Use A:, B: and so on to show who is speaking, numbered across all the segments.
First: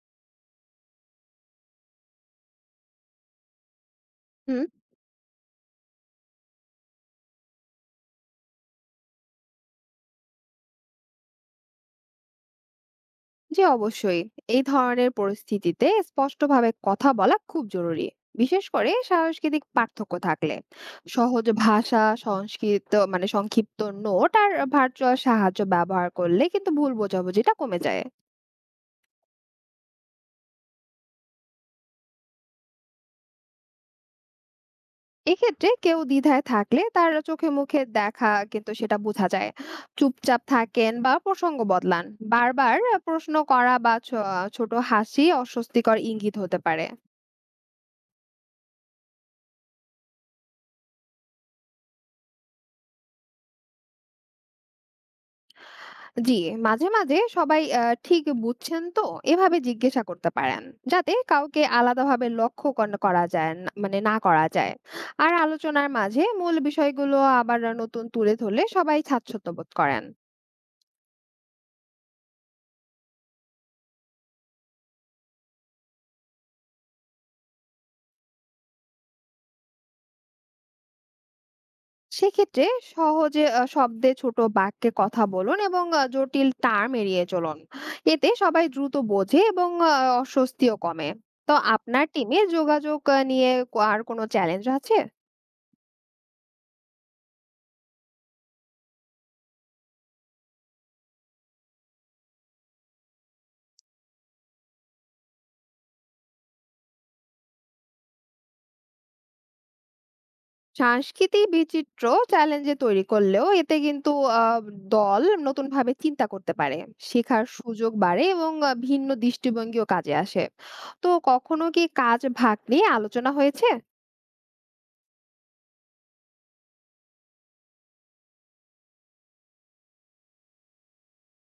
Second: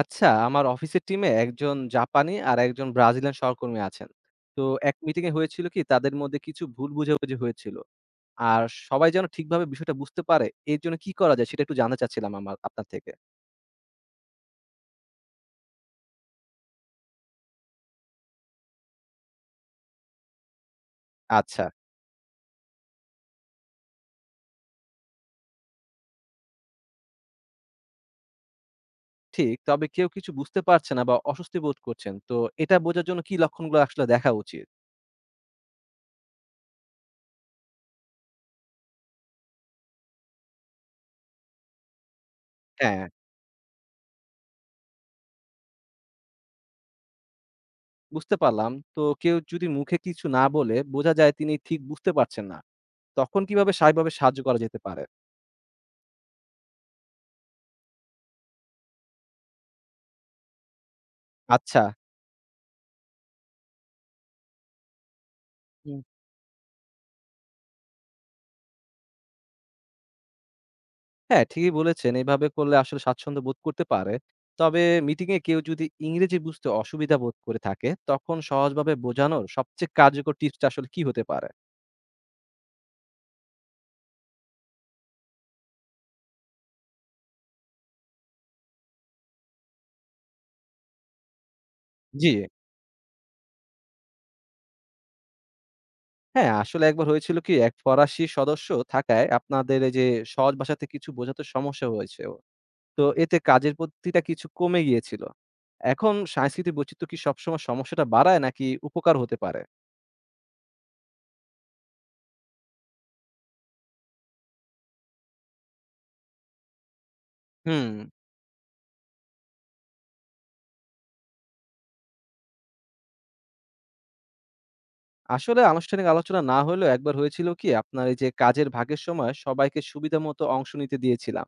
A: আচ্ছা, আমার অফিসের টিমে একজন জাপানি আর একজন ব্রাজিলিয়ান সহকর্মী আছেন। তো
B: হুম।
A: এক মিটিং এ হয়েছিল কি তাদের মধ্যে কিছু ভুল বোঝাবুঝি হয়েছিল। আর সবাই যেন ঠিকভাবে বিষয়টা বুঝতে পারে এর জন্য কি করা যায় সেটা একটু জানতে চাচ্ছিলাম আমার আপনার থেকে।
B: জি, অবশ্যই। এই ধরনের পরিস্থিতিতে স্পষ্টভাবে কথা বলা খুব জরুরি, বিশেষ করে সাংস্কৃতিক পার্থক্য থাকলে। সহজ
A: আচ্ছা,
B: ভাষা সংস্কৃত মানে সংক্ষিপ্ত নোট আর ভার্চুয়াল সাহায্য ব্যবহার করলে কিন্তু ভুল বোঝাবুঝিটা কমে যায়।
A: ঠিক। তবে কেউ কিছু বুঝতে পারছে না বা অস্বস্তি বোধ করছেন। তো এটা বোঝার জন্য কি লক্ষণগুলো আসলে দেখা উচিত?
B: এক্ষেত্রে কেউ দ্বিধায় থাকলে তার চোখে মুখে দেখা কিন্তু সেটা বোঝা যায়। চুপচাপ থাকেন বা প্রসঙ্গ বদলান, বারবার
A: হ্যাঁ,
B: প্রশ্ন করা বা ছোট হাসি অস্বস্তিকর ইঙ্গিত হতে পারে।
A: বুঝতে পারলাম। তো কেউ যদি মুখে কিছু না বলে বোঝা যায় তিনি ঠিক বুঝতে পারছেন না। তখন কিভাবে স্বাভাবিকভাবে সাহায্য করা যেতে পারে?
B: জি, মাঝে মাঝে সবাই ঠিক বুঝছেন তো? এভাবে জিজ্ঞাসা করতে পারেন। যাতে কাউকে
A: আচ্ছা।
B: আলাদাভাবে লক্ষ্য কন করা যায় না মানে না করা যায়। আর আলোচনার মাঝে মূল বিষয়গুলো আবার নতুন তুলে ধরলে সবাই স্বাচ্ছন্দ্য বোধ করেন।
A: হ্যাঁ, ঠিকই বলেছেন। এভাবে করলে আসলে স্বাচ্ছন্দ্য বোধ করতে পারে। তবে মিটিংয়ে কেউ যদি ইংরেজি বুঝতে অসুবিধা বোধ করে থাকে, তখন সহজভাবে বোঝানোর সবচেয়ে কার্যকর টিপসটা আসলে কি হতে পারে?
B: সেক্ষেত্রে সহজে শব্দে ছোট বাক্যে কথা বলুন এবং জটিল টার্ম এড়িয়ে চলুন। এতে সবাই দ্রুত বোঝে এবং অস্বস্তিও কমে। তো আপনার
A: জি।
B: টিমে যোগাযোগ নিয়ে আর কোনো চ্যালেঞ্জ আছে?
A: হ্যাঁ, আসলে একবার হয়েছিল কি এক ফরাসি সদস্য থাকায় আপনাদের এই যে সহজ ভাষাতে কিছু বোঝাতে সমস্যা হয়েছে ওর। তো এতে কাজের প্রতিটা কিছু কমে গিয়েছিল। এখন সাংস্কৃতিক বৈচিত্র্য কি সবসময় সমস্যাটা বাড়ায় নাকি উপকার হতে পারে?
B: সাংস্কৃতিক বিচিত্র চ্যালেঞ্জে তৈরি করলেও এতে কিন্তু আহ, দল নতুনভাবে চিন্তা করতে পারে। শেখার
A: হুম
B: সুযোগ বাড়ে এবং ভিন্ন দৃষ্টিভঙ্গিও কাজে আসে। তো কখনো কি কাজ ভাগ নিয়ে আলোচনা হয়েছে?
A: আসলে আনুষ্ঠানিক আলোচনা না হলেও একবার হয়েছিল কি আপনার এই যে কাজের ভাগের সময় সবাইকে সুবিধা মতো অংশ নিতে দিয়েছিলাম।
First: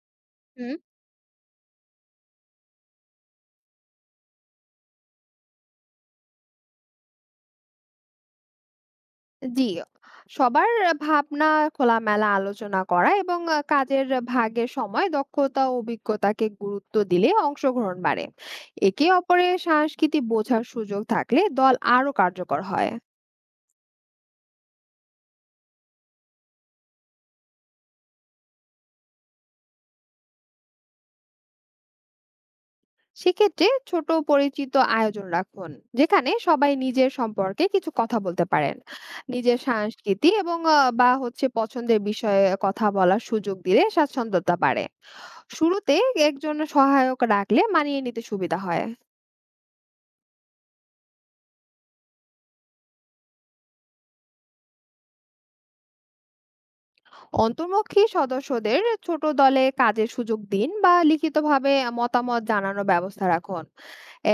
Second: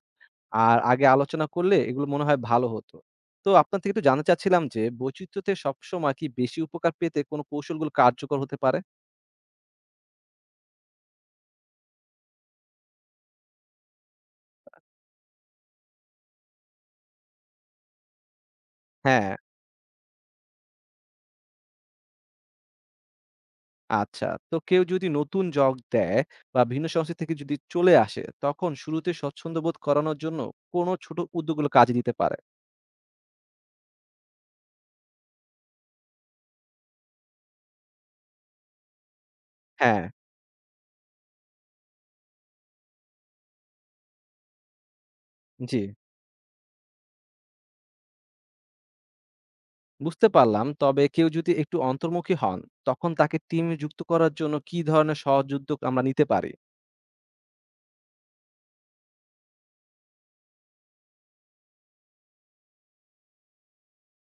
B: হুম।
A: আর আগে আলোচনা করলে এগুলো মনে হয় ভালো হতো। তো আপনার থেকে একটু জানতে চাচ্ছিলাম যে বৈচিত্র্যতে সবসময় কি বেশি উপকার পেতে কোন কৌশলগুলো কার্যকর হতে পারে?
B: জি, সবার ভাবনা খোলামেলা আলোচনা করা এবং কাজের ভাগের সময় দক্ষতা ও অভিজ্ঞতাকে গুরুত্ব দিলে অংশগ্রহণ বাড়ে। একে
A: হ্যাঁ,
B: অপরের সংস্কৃতি বোঝার সুযোগ থাকলে দল আরো কার্যকর হয়।
A: আচ্ছা। তো কেউ যদি নতুন যোগ দেয় বা ভিন্ন সংস্কৃতি থেকে যদি চলে আসে তখন শুরুতে স্বচ্ছন্দ বোধ করানোর জন্য কোন ছোট উদ্যোগগুলো কাজে দিতে পারে?
B: সেক্ষেত্রে ছোট পরিচিত আয়োজন রাখুন, যেখানে সবাই নিজের সম্পর্কে কিছু কথা বলতে পারেন। নিজের
A: হ্যাঁ,
B: সংস্কৃতি এবং আহ, বা হচ্ছে পছন্দের বিষয়ে কথা বলার সুযোগ দিলে স্বাচ্ছন্দ্যতা বাড়ে।
A: জি।
B: শুরুতে একজন সহায়ক রাখলে মানিয়ে নিতে সুবিধা হয়।
A: বুঝতে পারলাম। তবে কেউ যদি একটু অন্তর্মুখী হন, তখন তাকে টিমে যুক্ত করার জন্য কি ধরনের সহজ উদ্যোগ আমরা নিতে পারি?
B: অন্তর্মুখী সদস্যদের ছোট দলে কাজের সুযোগ দিন বা লিখিতভাবে মতামত জানানোর ব্যবস্থা রাখুন।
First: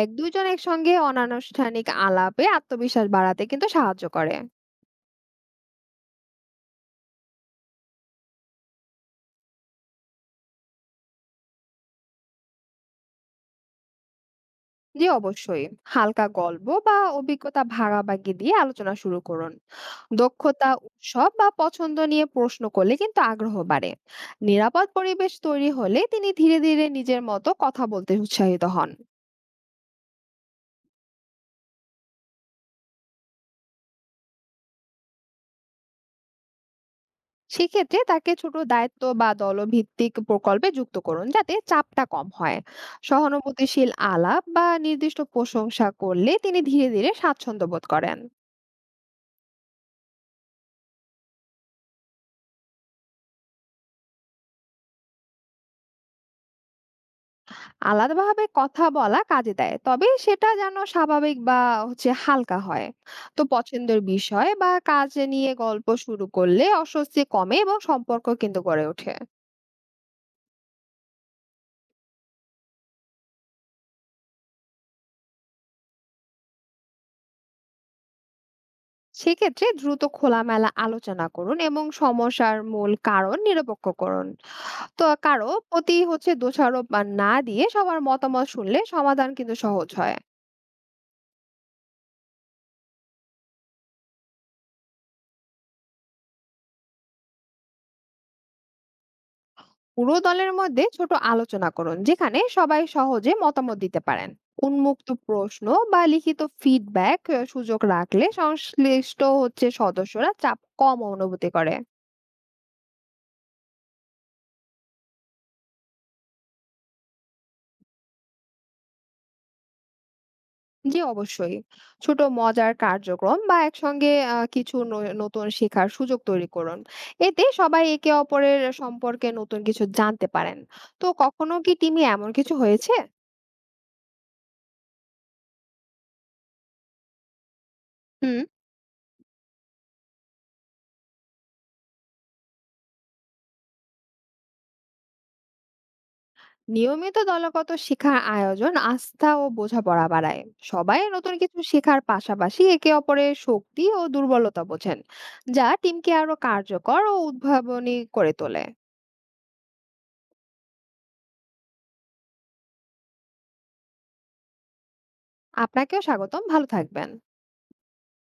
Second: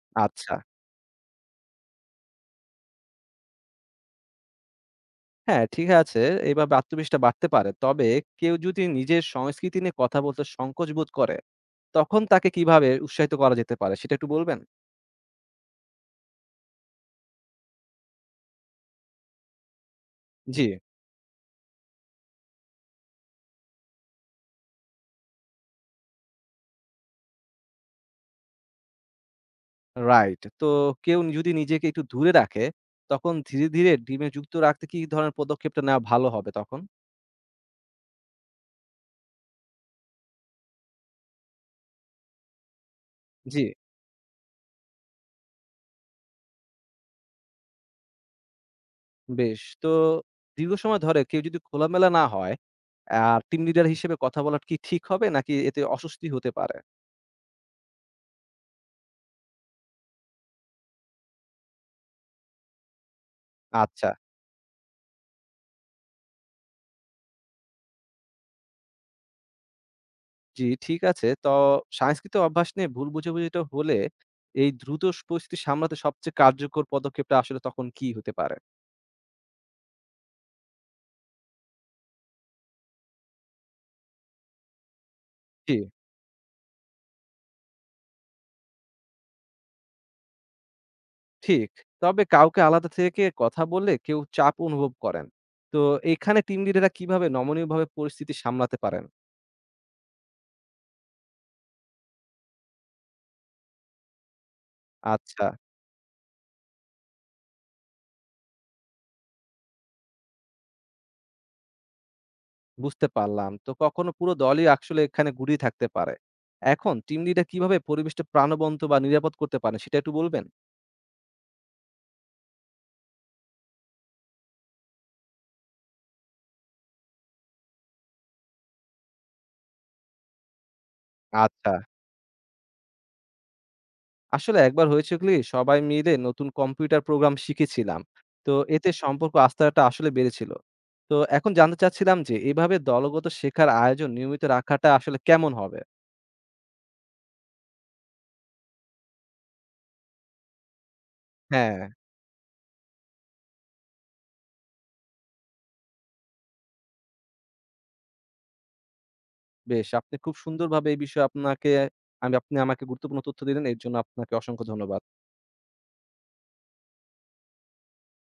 B: এক দুজন
A: আচ্ছা।
B: একসঙ্গে অনানুষ্ঠানিক আলাপে আত্মবিশ্বাস বাড়াতে কিন্তু সাহায্য করে।
A: হ্যাঁ, ঠিক আছে। এভাবে আত্মবিশ্বাসটা বাড়তে পারে। তবে কেউ যদি নিজের সংস্কৃতি নিয়ে কথা বলতে সংকোচ বোধ করে, তখন তাকে কিভাবে উৎসাহিত করা যেতে পারে সেটা একটু বলবেন?
B: জি, অবশ্যই। হালকা গল্প বা অভিজ্ঞতা ভাগাভাগি দিয়ে আলোচনা শুরু করুন।
A: জি,
B: দক্ষতা উৎসব বা পছন্দ নিয়ে প্রশ্ন করলে কিন্তু আগ্রহ বাড়ে। নিরাপদ পরিবেশ তৈরি হলে তিনি ধীরে ধীরে নিজের মতো কথা বলতে উৎসাহিত হন।
A: রাইট। তো কেউ যদি নিজেকে একটু দূরে রাখে, তখন ধীরে ধীরে টিমে যুক্ত রাখতে কি ধরনের পদক্ষেপটা নেওয়া ভালো হবে তখন?
B: সেক্ষেত্রে তাকে ছোট দায়িত্ব বা দলভিত্তিক প্রকল্পে যুক্ত করুন, যাতে চাপটা কম হয়।
A: জি।
B: সহানুভূতিশীল আলাপ বা নির্দিষ্ট প্রশংসা করলে তিনি ধীরে ধীরে স্বাচ্ছন্দ্য বোধ করেন।
A: বেশ। তো দীর্ঘ সময় ধরে কেউ যদি খোলামেলা না হয়, আর টিম লিডার হিসেবে কথা বলা কি ঠিক হবে নাকি এতে অস্বস্তি হতে পারে?
B: আলাদাভাবে কথা বলা কাজে দেয়, তবে সেটা যেন স্বাভাবিক বা হালকা হয়। তো পছন্দের
A: আচ্ছা,
B: বিষয় বা কাজ নিয়ে গল্প শুরু করলে অস্বস্তি কমে এবং সম্পর্ক কিন্তু গড়ে ওঠে।
A: জি ঠিক আছে। তো সাংস্কৃতিক অভ্যাস নিয়ে ভুল বোঝাবুঝিটা হলে এই দ্রুত পরিস্থিতি সামলাতে সবচেয়ে কার্যকর পদক্ষেপটা আসলে তখন কি হতে পারে?
B: সেক্ষেত্রে দ্রুত খোলামেলা আলোচনা করুন এবং সমস্যার মূল কারণ নিরপেক্ষ করুন। তো কারো
A: জি,
B: প্রতি দোষারোপ বা না দিয়ে সবার মতামত শুনলে সমাধান কিন্তু সহজ হয়।
A: ঠিক। তবে কাউকে আলাদা থেকে কথা বললে কেউ চাপ অনুভব করেন। তো এখানে টিম লিডাররা কিভাবে নমনীয়ভাবে পরিস্থিতি সামলাতে পারেন?
B: পুরো দলের মধ্যে ছোট আলোচনা করুন, যেখানে সবাই সহজে মতামত দিতে পারেন। উন্মুক্ত
A: আচ্ছা।
B: প্রশ্ন বা লিখিত ফিডব্যাক সুযোগ রাখলে সংশ্লিষ্ট সদস্যরা চাপ কম অনুভূতি করে।
A: বুঝতে পারলাম। তো কখনো পুরো দলই আসলে এখানে গুটিয়ে থাকতে পারে। এখন টিম লিডার কিভাবে পরিবেশটা প্রাণবন্ত বা নিরাপদ করতে পারেন সেটা একটু বলবেন?
B: জি, অবশ্যই। ছোট মজার কার্যক্রম বা একসঙ্গে কিছু নতুন শেখার সুযোগ তৈরি করুন। এতে সবাই একে অপরের সম্পর্কে নতুন কিছু জানতে পারেন। তো কখনো কি
A: আচ্ছা।
B: টিমে এমন কিছু হয়েছে?
A: আসলে একবার হয়েছিল কি সবাই মিলে নতুন কম্পিউটার প্রোগ্রাম শিখেছিলাম।
B: হুম।
A: তো এতে সম্পর্ক আস্থাটা আসলে বেড়েছিল। তো এখন জানতে চাচ্ছিলাম যে এভাবে দলগত শেখার আয়োজন নিয়মিত রাখাটা আসলে কেমন হবে?
B: নিয়মিত দলগত শিক্ষার আয়োজন আস্থা ও বোঝাপড়া বাড়ায়। সবাই নতুন কিছু
A: হ্যাঁ।
B: শেখার পাশাপাশি একে অপরের শক্তি ও দুর্বলতা বোঝেন, যা টিমকে আরো কার্যকর ও উদ্ভাবনী করে তোলে।
A: বেশ আপনি খুব সুন্দরভাবে এই বিষয়ে আপনাকে আমি আপনি আমাকে গুরুত্বপূর্ণ তথ্য দিলেন। এর জন্য আপনাকে অসংখ্য ধন্যবাদ।
B: আপনাকেও স্বাগতম। ভালো থাকবেন।